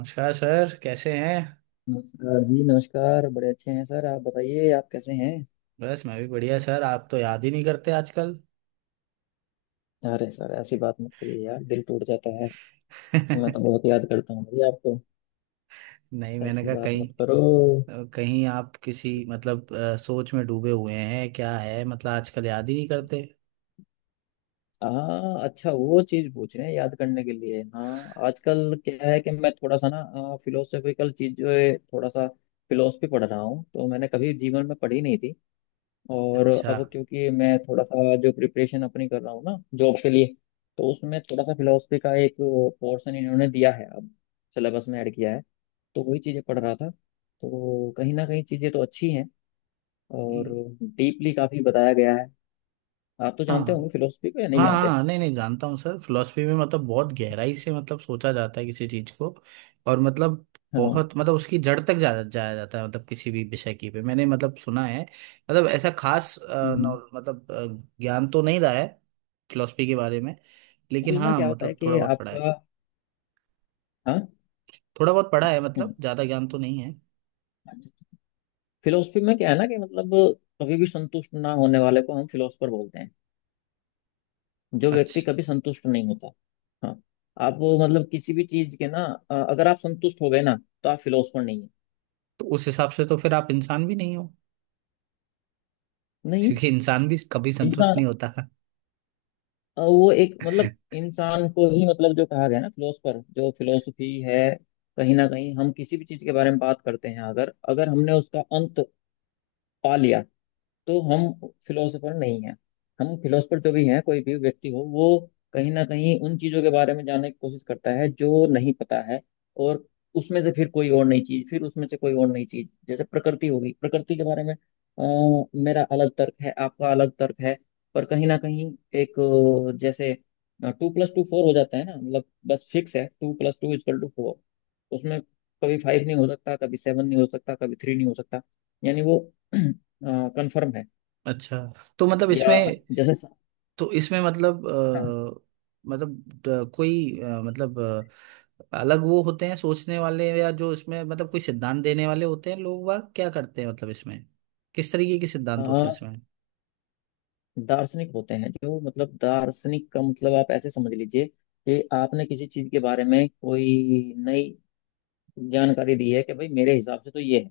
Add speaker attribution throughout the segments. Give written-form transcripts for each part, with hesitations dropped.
Speaker 1: नमस्कार सर, कैसे हैं।
Speaker 2: नमस्कार जी, नमस्कार। बड़े अच्छे हैं सर। आप बताइए, आप कैसे हैं?
Speaker 1: बस, मैं भी बढ़िया। सर आप तो याद ही नहीं करते आजकल।
Speaker 2: अरे सर, ऐसी बात मत करिए यार, दिल टूट जाता है। मैं तो
Speaker 1: नहीं,
Speaker 2: बहुत याद करता हूँ भाई आपको।
Speaker 1: मैंने
Speaker 2: ऐसी
Speaker 1: कहा
Speaker 2: बात
Speaker 1: कहीं
Speaker 2: मत करो।
Speaker 1: कहीं आप किसी, मतलब, सोच में डूबे हुए हैं, क्या है मतलब, आजकल याद ही नहीं करते।
Speaker 2: हाँ, अच्छा, वो चीज़ पूछ रहे हैं याद करने के लिए। हाँ, आजकल क्या है कि मैं थोड़ा सा ना फिलोसॉफिकल चीज़ जो है, थोड़ा सा फिलोसफी पढ़ रहा हूँ। तो मैंने कभी जीवन में पढ़ी नहीं थी। और
Speaker 1: अच्छा।
Speaker 2: अब क्योंकि मैं थोड़ा सा जो प्रिपरेशन अपनी कर रहा हूँ ना जॉब के लिए, तो उसमें थोड़ा सा फिलोसफी का एक पोर्शन इन्होंने दिया है, अब सिलेबस में ऐड किया है। तो वही चीज़ें पढ़ रहा था, तो कहीं ना कहीं चीज़ें तो अच्छी हैं, और
Speaker 1: हम्म,
Speaker 2: डीपली काफ़ी बताया गया है। आप तो
Speaker 1: हाँ।
Speaker 2: जानते होंगे फिलोसफी को, या नहीं
Speaker 1: हाँ
Speaker 2: जानते?
Speaker 1: हाँ, नहीं नहीं, जानता हूँ सर। फिलोसफी में मतलब बहुत गहराई से मतलब सोचा जाता है किसी चीज को। और मतलब
Speaker 2: हाँ।
Speaker 1: बहुत मतलब उसकी जड़ तक जाया जाता है, मतलब किसी भी विषय की पे। मैंने मतलब सुना है, मतलब ऐसा खास
Speaker 2: हम्म।
Speaker 1: ज्ञान तो नहीं रहा है फिलोसफी के बारे में। लेकिन
Speaker 2: असल में
Speaker 1: हाँ,
Speaker 2: क्या होता है
Speaker 1: मतलब
Speaker 2: कि
Speaker 1: थोड़ा बहुत पढ़ा है।
Speaker 2: आपका, हाँ,
Speaker 1: थोड़ा बहुत पढ़ा है, मतलब ज्यादा ज्ञान तो नहीं है।
Speaker 2: फिलोसफी में क्या है ना कि मतलब, कभी भी संतुष्ट ना होने वाले को हम फिलोसफर बोलते हैं। जो व्यक्ति
Speaker 1: अच्छा।
Speaker 2: कभी संतुष्ट नहीं होता, हाँ, आप वो मतलब किसी भी चीज के ना, अगर आप संतुष्ट हो गए ना, तो आप फिलोसफर नहीं है।
Speaker 1: तो उस हिसाब से तो फिर आप इंसान भी नहीं हो,
Speaker 2: नहीं।
Speaker 1: क्योंकि इंसान भी कभी संतुष्ट
Speaker 2: इंसान,
Speaker 1: नहीं होता।
Speaker 2: वो एक, मतलब इंसान को ही, मतलब जो कहा गया ना फिलोसफर, जो फिलोसफी है, कहीं ना कहीं हम किसी भी चीज के बारे में बात करते हैं। अगर अगर हमने उसका अंत पा लिया, तो हम फिलोसोफर नहीं है। हम फिलोसोफर जो भी हैं कोई भी व्यक्ति हो, वो कहीं ना कहीं उन चीजों के बारे में जानने की कोशिश करता है जो नहीं पता है। और उसमें से फिर कोई और नई चीज, फिर उसमें से कोई और नई चीज, जैसे प्रकृति होगी, प्रकृति के बारे में मेरा अलग तर्क है, आपका अलग तर्क है। पर कहीं ना कहीं एक, जैसे टू प्लस टू फोर हो जाता है ना, मतलब बस फिक्स है, two plus two is equal two four. उसमें कभी फाइव नहीं हो सकता, कभी सेवन नहीं हो सकता, कभी थ्री नहीं हो सकता। यानी वो कंफर्म है।
Speaker 1: अच्छा। तो मतलब
Speaker 2: या
Speaker 1: इसमें,
Speaker 2: जैसे,
Speaker 1: तो इसमें
Speaker 2: हाँ,
Speaker 1: मतलब अ, कोई अ, मतलब अ, अलग वो होते हैं सोचने वाले, या जो इसमें मतलब कोई सिद्धांत देने वाले होते हैं, लोग वाग क्या करते हैं मतलब इसमें। किस तरीके के
Speaker 2: अ,
Speaker 1: सिद्धांत होते हैं इसमें।
Speaker 2: दार्शनिक होते हैं जो, मतलब दार्शनिक का मतलब आप ऐसे समझ लीजिए कि आपने किसी चीज के बारे में कोई नई जानकारी दी है कि भाई मेरे हिसाब से तो ये है।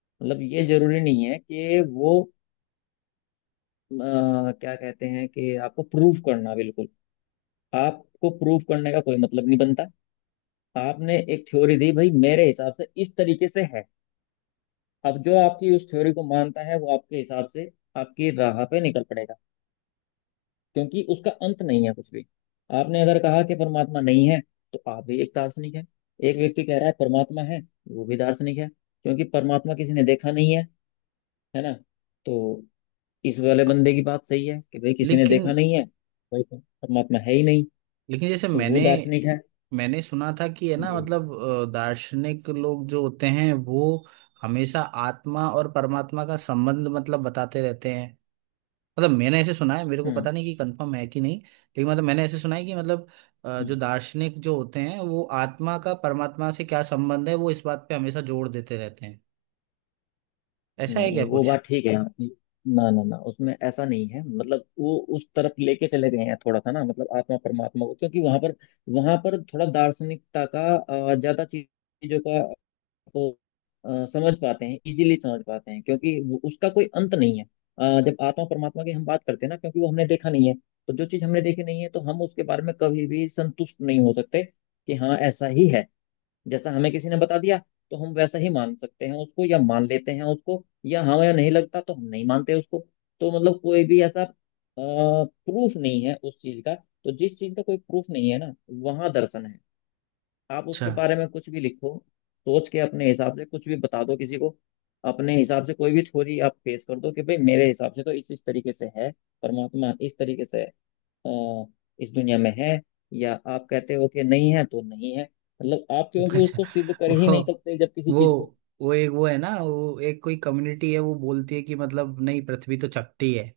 Speaker 2: मतलब ये जरूरी नहीं है कि वो क्या कहते हैं, कि आपको प्रूफ करना, बिल्कुल आपको प्रूफ करने का कोई मतलब नहीं बनता। आपने एक थ्योरी दी, भाई मेरे हिसाब से इस तरीके से है। अब जो आपकी उस थ्योरी को मानता है वो आपके हिसाब से, आपकी राह पे निकल पड़ेगा। क्योंकि उसका अंत नहीं है कुछ भी। आपने अगर कहा कि परमात्मा नहीं है, तो आप भी एक दार्शनिक है। एक व्यक्ति कह रहा है परमात्मा है, वो भी दार्शनिक है, क्योंकि परमात्मा किसी ने देखा नहीं है, है ना। तो इस वाले बंदे की बात सही है कि भाई किसी ने
Speaker 1: लेकिन
Speaker 2: देखा नहीं है, भाई परमात्मा है ही नहीं,
Speaker 1: लेकिन जैसे
Speaker 2: तो
Speaker 1: मैंने
Speaker 2: वो दार्शनिक है।
Speaker 1: मैंने सुना था कि, है ना
Speaker 2: जी।
Speaker 1: मतलब, दार्शनिक लोग जो होते हैं वो हमेशा आत्मा और परमात्मा का संबंध मतलब बताते रहते हैं। मतलब मैंने ऐसे सुना है, मेरे को
Speaker 2: हम्म,
Speaker 1: पता नहीं कि कंफर्म है कि नहीं, लेकिन मतलब मैंने ऐसे सुना है कि मतलब जो
Speaker 2: हम्म।
Speaker 1: दार्शनिक जो होते हैं वो आत्मा का परमात्मा से क्या संबंध है, वो इस बात पे हमेशा जोड़ देते रहते हैं। ऐसा है क्या
Speaker 2: नहीं, वो
Speaker 1: कुछ।
Speaker 2: बात ठीक है। ना ना ना उसमें ऐसा नहीं है, मतलब वो उस तरफ लेके चले गए हैं थोड़ा सा ना, मतलब आत्मा परमात्मा को, क्योंकि वहां पर थोड़ा दार्शनिकता का, ज्यादा चीजों का वो समझ पाते हैं, इजीली समझ पाते हैं, क्योंकि उसका कोई अंत नहीं है। जब आत्मा परमात्मा की हम बात करते हैं ना, क्योंकि वो हमने देखा नहीं है, तो जो चीज हमने देखी नहीं है, तो हम उसके बारे में कभी भी संतुष्ट नहीं हो सकते कि हाँ ऐसा ही है, जैसा हमें किसी ने बता दिया, तो हम वैसा ही मान सकते हैं उसको, या मान लेते हैं उसको, या हमें नहीं लगता तो हम नहीं मानते उसको। तो मतलब कोई भी ऐसा प्रूफ नहीं है उस चीज का, तो जिस चीज का कोई प्रूफ नहीं है ना, वहां दर्शन है। आप
Speaker 1: अच्छा।
Speaker 2: उसके बारे में कुछ भी लिखो, सोच के अपने हिसाब से कुछ भी बता दो किसी को, अपने हिसाब से कोई भी थ्योरी आप पेश कर दो कि भाई मेरे हिसाब से तो इस तरीके से है। परमात्मा इस तरीके से, अ, इस दुनिया में है, या आप कहते हो कि नहीं है तो नहीं है, मतलब आप क्योंकि
Speaker 1: अच्छा।
Speaker 2: उसको सिद्ध कर ही
Speaker 1: वो
Speaker 2: नहीं सकते जब किसी
Speaker 1: वो
Speaker 2: चीज को।
Speaker 1: वो एक, वो है ना, वो एक कोई कम्युनिटी है, वो बोलती है कि मतलब नहीं, पृथ्वी तो चपटी है।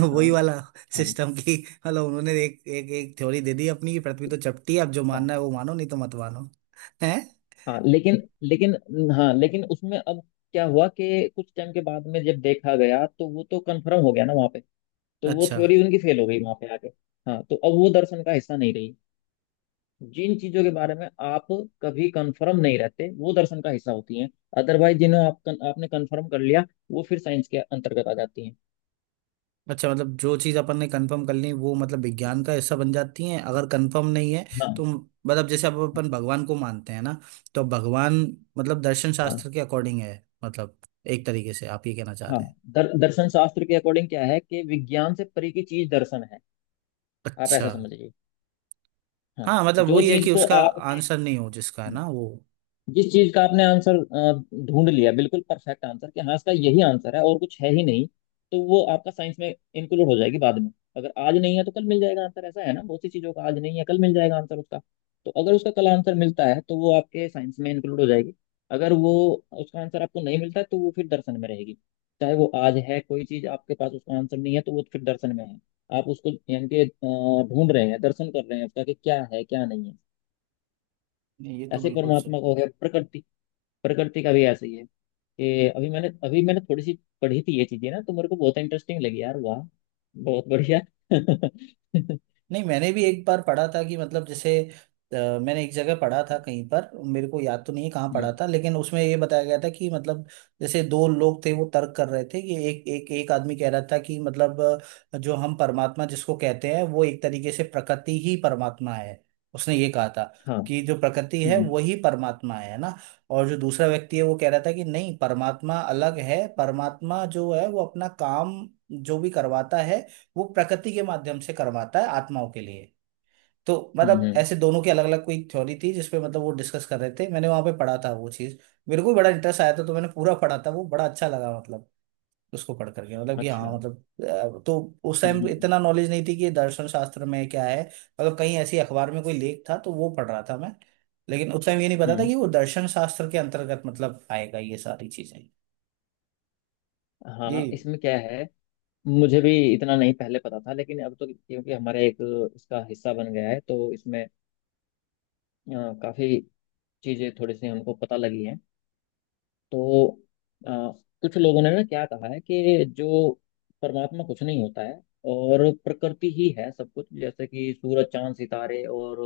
Speaker 1: वही
Speaker 2: हाँ,
Speaker 1: वाला
Speaker 2: हाँ,
Speaker 1: सिस्टम की। मतलब उन्होंने एक एक एक थ्योरी दे दी अपनी कि पृथ्वी तो चपटी है, अब जो
Speaker 2: हाँ,
Speaker 1: मानना है वो मानो, नहीं तो मत मानो, है।
Speaker 2: हाँ, लेकिन लेकिन हाँ, लेकिन उसमें अब क्या हुआ कि कुछ टाइम के बाद में जब देखा गया तो वो तो कंफर्म हो गया ना वहाँ पे। तो वो
Speaker 1: अच्छा।
Speaker 2: थ्योरी उनकी फेल हो गई वहाँ पे आके। हाँ, तो अब वो दर्शन का हिस्सा नहीं रही। जिन चीजों के बारे में आप कभी कंफर्म नहीं रहते, वो दर्शन का हिस्सा होती हैं। अदरवाइज जिन्हें आप आपने कंफर्म कर लिया, वो फिर साइंस के अंतर्गत आ जाती हैं।
Speaker 1: अच्छा मतलब जो चीज अपन ने कंफर्म कर ली वो मतलब विज्ञान का हिस्सा बन जाती है, अगर कंफर्म नहीं है तो।
Speaker 2: हाँ,
Speaker 1: मतलब जैसे अब
Speaker 2: हाँ,
Speaker 1: अपन भगवान को मानते हैं ना, तो भगवान मतलब दर्शन शास्त्र के अकॉर्डिंग है, मतलब एक तरीके से आप ये कहना चाह
Speaker 2: हाँ,
Speaker 1: रहे हैं।
Speaker 2: दर्शन शास्त्र के अकॉर्डिंग क्या है कि विज्ञान से परे की चीज दर्शन है। आप
Speaker 1: अच्छा।
Speaker 2: ऐसा समझिए। हाँ,
Speaker 1: हाँ मतलब
Speaker 2: जो
Speaker 1: वही है
Speaker 2: चीज
Speaker 1: कि
Speaker 2: को
Speaker 1: उसका
Speaker 2: आपने,
Speaker 1: आंसर नहीं हो जिसका, है ना, वो।
Speaker 2: जिस चीज का आपने आंसर ढूंढ लिया, बिल्कुल परफेक्ट आंसर, कि हाँ इसका यही आंसर है और कुछ है ही नहीं, तो वो आपका साइंस में इंक्लूड हो जाएगी बाद में। अगर आज नहीं है तो कल मिल जाएगा आंसर। ऐसा है ना, बहुत सी चीजों का आज नहीं है, कल मिल जाएगा आंसर उसका। तो अगर उसका कल आंसर मिलता है तो वो आपके साइंस में इंक्लूड हो जाएगी। अगर वो उसका आंसर आपको नहीं मिलता है, तो वो फिर दर्शन में रहेगी। चाहे वो आज है कोई चीज आपके पास उसका आंसर नहीं है, तो वो फिर दर्शन में है। आप उसको यानी कि ढूंढ रहे हैं, दर्शन कर रहे हैं उसका कि क्या है क्या नहीं है।
Speaker 1: नहीं ये तो
Speaker 2: ऐसे
Speaker 1: बिल्कुल सही।
Speaker 2: परमात्मा को है, प्रकृति, प्रकृति का भी ऐसा ही है। कि अभी मैंने थोड़ी सी पढ़ी थी ये चीजें ना, तो मेरे को बहुत इंटरेस्टिंग लगी, यार वाह, बहुत बढ़िया। हम्म।
Speaker 1: नहीं मैंने भी एक बार पढ़ा था कि, मतलब जैसे अ, मैंने एक जगह पढ़ा था, कहीं पर मेरे को याद तो नहीं है कहाँ पढ़ा था, लेकिन उसमें ये बताया गया था कि मतलब, जैसे दो लोग थे, वो तर्क कर रहे थे, कि एक एक एक आदमी कह रहा था कि मतलब जो हम परमात्मा जिसको कहते हैं, वो एक तरीके से प्रकृति ही परमात्मा है। उसने ये कहा था
Speaker 2: हाँ,
Speaker 1: कि जो प्रकृति है
Speaker 2: हम्म,
Speaker 1: वही परमात्मा है ना। और जो दूसरा व्यक्ति है वो कह रहा था कि नहीं, परमात्मा अलग है, परमात्मा जो है वो अपना काम जो भी करवाता है, वो प्रकृति के माध्यम से करवाता है आत्माओं के लिए। तो
Speaker 2: हम्म,
Speaker 1: मतलब ऐसे दोनों की अलग अलग कोई थ्योरी थी जिसपे मतलब वो डिस्कस कर रहे थे। मैंने वहां पे पढ़ा था वो चीज। मेरे को भी बड़ा इंटरेस्ट आया था, तो मैंने पूरा पढ़ा था। वो बड़ा अच्छा लगा, मतलब उसको पढ़ करके, मतलब कि हाँ
Speaker 2: अच्छा,
Speaker 1: मतलब। तो उस
Speaker 2: हम्म,
Speaker 1: टाइम
Speaker 2: हम्म,
Speaker 1: इतना नॉलेज नहीं थी कि दर्शन शास्त्र में क्या है। मतलब कहीं ऐसी अखबार में कोई लेख था तो वो पढ़ रहा था मैं। लेकिन उस टाइम ये नहीं पता था
Speaker 2: हम्म।
Speaker 1: कि वो दर्शन शास्त्र के अंतर्गत मतलब आएगा, ये सारी चीजें। ये
Speaker 2: हाँ, इसमें क्या है, मुझे भी इतना नहीं पहले पता था, लेकिन अब तो क्योंकि हमारा एक इसका हिस्सा बन गया है, तो इसमें काफी चीजें थोड़ी सी हमको पता लगी हैं। तो अ, कुछ लोगों ने ना क्या कहा है कि जो परमात्मा कुछ नहीं होता है, और प्रकृति ही है सब कुछ, जैसे कि सूरज, चांद, सितारे और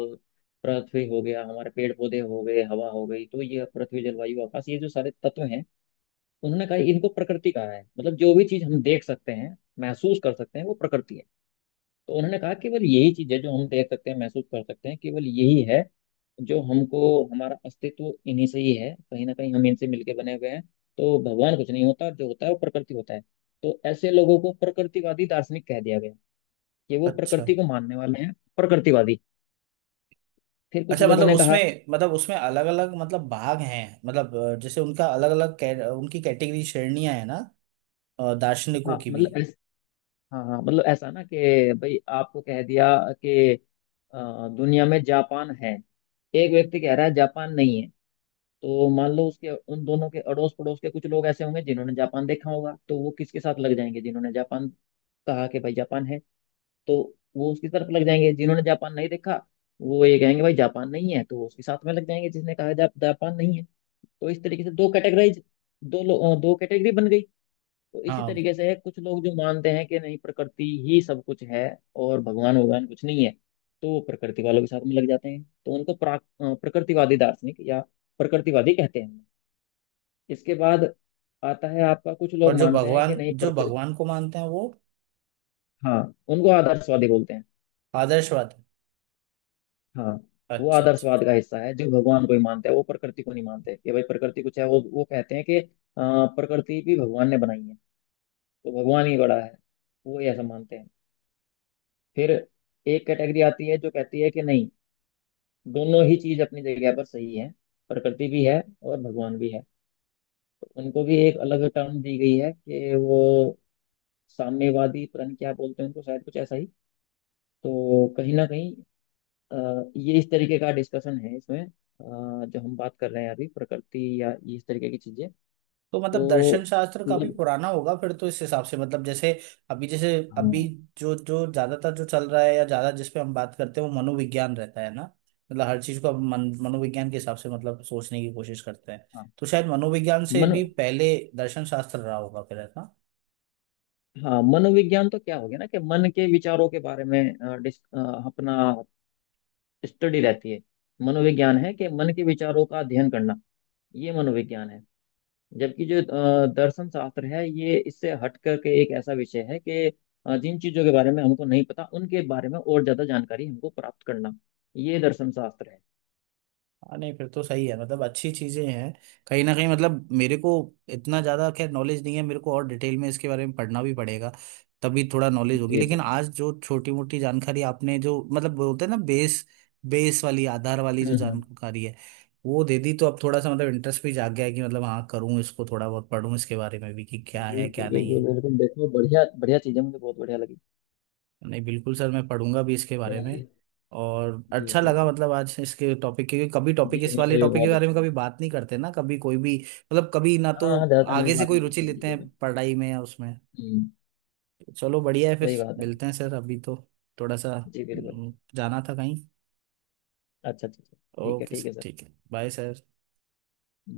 Speaker 2: पृथ्वी हो गया, हमारे पेड़ पौधे हो गए, हवा हो गई। तो ये पृथ्वी, जलवायु, आकाश, ये जो सारे तत्व हैं, उन्होंने कहा इनको प्रकृति कहा है। मतलब जो भी चीज हम देख सकते हैं, महसूस कर सकते हैं, वो प्रकृति है। तो उन्होंने कहा केवल यही चीज है जो हम देख सकते हैं, महसूस कर सकते हैं, केवल यही है जो हमको, हमारा अस्तित्व इन्हीं से ही है, कहीं ना कहीं हम इनसे मिलके बने हुए हैं। तो भगवान कुछ नहीं होता, जो होता है वो प्रकृति होता है। तो ऐसे लोगों को प्रकृतिवादी दार्शनिक कह दिया गया कि वो
Speaker 1: अच्छा।
Speaker 2: प्रकृति को मानने वाले हैं, प्रकृतिवादी। फिर कुछ
Speaker 1: अच्छा
Speaker 2: लोगों
Speaker 1: मतलब
Speaker 2: ने कहा,
Speaker 1: उसमें, मतलब उसमें अलग अलग मतलब भाग हैं, मतलब जैसे उनका अलग अलग, उनकी कैटेगरी श्रेणियां है ना, दार्शनिकों
Speaker 2: हाँ
Speaker 1: की भी।
Speaker 2: मतलब हाँ हाँ मतलब ऐसा ना कि भाई आपको कह दिया कि दुनिया में जापान है, एक व्यक्ति कह रहा है जापान नहीं है। तो मान लो उसके उन दोनों के अड़ोस पड़ोस के कुछ लोग ऐसे होंगे जिन्होंने जापान देखा होगा, तो वो किसके साथ लग जाएंगे? जिन्होंने जापान कहा कि भाई जापान है, तो वो उसकी तरफ लग जाएंगे। जिन्होंने जापान नहीं देखा, वो ये कहेंगे भाई जापान नहीं है, तो वो उसके साथ में लग जाएंगे जिसने कहा जापान नहीं है। तो इस तरीके से दो कैटेगराइज, दो कैटेगरी बन गई। तो इसी
Speaker 1: हाँ,
Speaker 2: तरीके से है, कुछ लोग जो मानते हैं कि नहीं प्रकृति ही सब कुछ है, और भगवान भगवान कुछ नहीं है, तो वो प्रकृति वालों के साथ में लग जाते हैं। तो उनको प्रकृतिवादी दार्शनिक या प्रकृतिवादी कहते हैं। इसके बाद आता है आपका, कुछ
Speaker 1: और
Speaker 2: लोग
Speaker 1: जो
Speaker 2: मानते हैं कि
Speaker 1: भगवान,
Speaker 2: नहीं
Speaker 1: जो
Speaker 2: प्रकृति,
Speaker 1: भगवान को मानते हैं वो
Speaker 2: हाँ, उनको आदर्शवादी बोलते हैं।
Speaker 1: आदर्शवाद है।
Speaker 2: हाँ। वो
Speaker 1: अच्छा अच्छा।
Speaker 2: आदर्शवाद का हिस्सा है जो भगवान को ही मानते हैं, वो प्रकृति को नहीं मानते कि भाई प्रकृति कुछ है। वो कहते हैं कि प्रकृति भी भगवान ने बनाई है, तो भगवान ही बड़ा है, वो ऐसा मानते हैं। फिर एक कैटेगरी आती है जो कहती है कि नहीं, दोनों ही चीज अपनी जगह पर सही है, प्रकृति भी है और भगवान भी है। तो उनको भी एक अलग टर्म दी गई है, कि वो साम्यवादी, पता नहीं क्या बोलते हैं उनको, शायद कुछ ऐसा ही। तो कहीं ना कहीं अ, ये इस तरीके का डिस्कशन है, इसमें जो हम बात कर रहे हैं अभी, प्रकृति या ये इस तरीके की चीजें।
Speaker 1: तो मतलब दर्शन
Speaker 2: तो
Speaker 1: शास्त्र काफी
Speaker 2: मतलब,
Speaker 1: पुराना होगा फिर तो, इस हिसाब से मतलब जैसे अभी, जैसे अभी
Speaker 2: हाँ
Speaker 1: जो जो ज्यादातर जो चल रहा है, या ज्यादा जिस पे हम बात करते हैं वो मनोविज्ञान रहता है ना। मतलब हर चीज को अब मन, मनोविज्ञान के हिसाब से मतलब सोचने की कोशिश करते हैं।
Speaker 2: हाँ
Speaker 1: तो शायद मनोविज्ञान से
Speaker 2: मन
Speaker 1: भी पहले दर्शन शास्त्र रहा होगा फिर, है ना।
Speaker 2: हाँ, मनोविज्ञान तो क्या हो गया ना कि मन के विचारों के बारे में, अपना स्टडी रहती है। मनोविज्ञान है कि मन के विचारों का अध्ययन करना, ये मनोविज्ञान है। जबकि जो दर्शन शास्त्र है, ये इससे हट करके एक ऐसा विषय है कि जिन चीजों के बारे में हमको नहीं पता, उनके बारे में और ज्यादा जानकारी हमको प्राप्त करना, ये दर्शन शास्त्र है।
Speaker 1: हाँ नहीं फिर तो सही है मतलब, अच्छी चीजें हैं। कहीं ना कहीं मतलब मेरे को इतना ज्यादा खैर नॉलेज नहीं है, मेरे को और डिटेल में इसके बारे में पढ़ना भी पड़ेगा, तभी थोड़ा नॉलेज होगी।
Speaker 2: जी, जी,
Speaker 1: लेकिन
Speaker 2: जी।
Speaker 1: आज जो छोटी मोटी जानकारी आपने जो मतलब, बोलते हैं ना, बेस, वाली आधार वाली
Speaker 2: हम्म,
Speaker 1: जो
Speaker 2: हम्म।
Speaker 1: जानकारी है वो दे दी, तो अब थोड़ा सा मतलब इंटरेस्ट भी जाग गया है कि मतलब हाँ, करूँ इसको, थोड़ा बहुत पढ़ूँ इसके बारे में भी, कि क्या है
Speaker 2: बिल्कुल,
Speaker 1: क्या नहीं
Speaker 2: बिल्कुल,
Speaker 1: है।
Speaker 2: बिल्कुल, देखो, बढ़िया बढ़िया चीज है, मुझे बहुत बढ़िया लगी।
Speaker 1: नहीं बिल्कुल सर, मैं पढ़ूंगा भी इसके बारे में।
Speaker 2: चलिए।
Speaker 1: और
Speaker 2: जी,
Speaker 1: अच्छा
Speaker 2: जी,
Speaker 1: लगा
Speaker 2: जी।
Speaker 1: मतलब आज इसके टॉपिक, क्योंकि कभी टॉपिक,
Speaker 2: जी,
Speaker 1: इस
Speaker 2: मुझे
Speaker 1: वाले
Speaker 2: भी
Speaker 1: टॉपिक के
Speaker 2: बहुत
Speaker 1: बारे
Speaker 2: अच्छा
Speaker 1: में
Speaker 2: लगा।
Speaker 1: कभी बात नहीं करते ना, कभी कोई भी मतलब कभी ना तो
Speaker 2: हाँ, हाँ, ज्यादातर लोग
Speaker 1: आगे से
Speaker 2: बात
Speaker 1: कोई
Speaker 2: नहीं
Speaker 1: रुचि
Speaker 2: करते हैं इन
Speaker 1: लेते
Speaker 2: चीजों पे।
Speaker 1: हैं पढ़ाई में या उसमें।
Speaker 2: हम्म।
Speaker 1: चलो बढ़िया है फिर।
Speaker 2: सही बात है।
Speaker 1: मिलते हैं सर, अभी तो थोड़ा सा
Speaker 2: जी बिल्कुल।
Speaker 1: जाना था कहीं।
Speaker 2: अच्छा, अच्छा, अच्छा। ठीक है,
Speaker 1: ओके
Speaker 2: ठीक
Speaker 1: सर,
Speaker 2: है सर।
Speaker 1: ठीक है, बाय सर।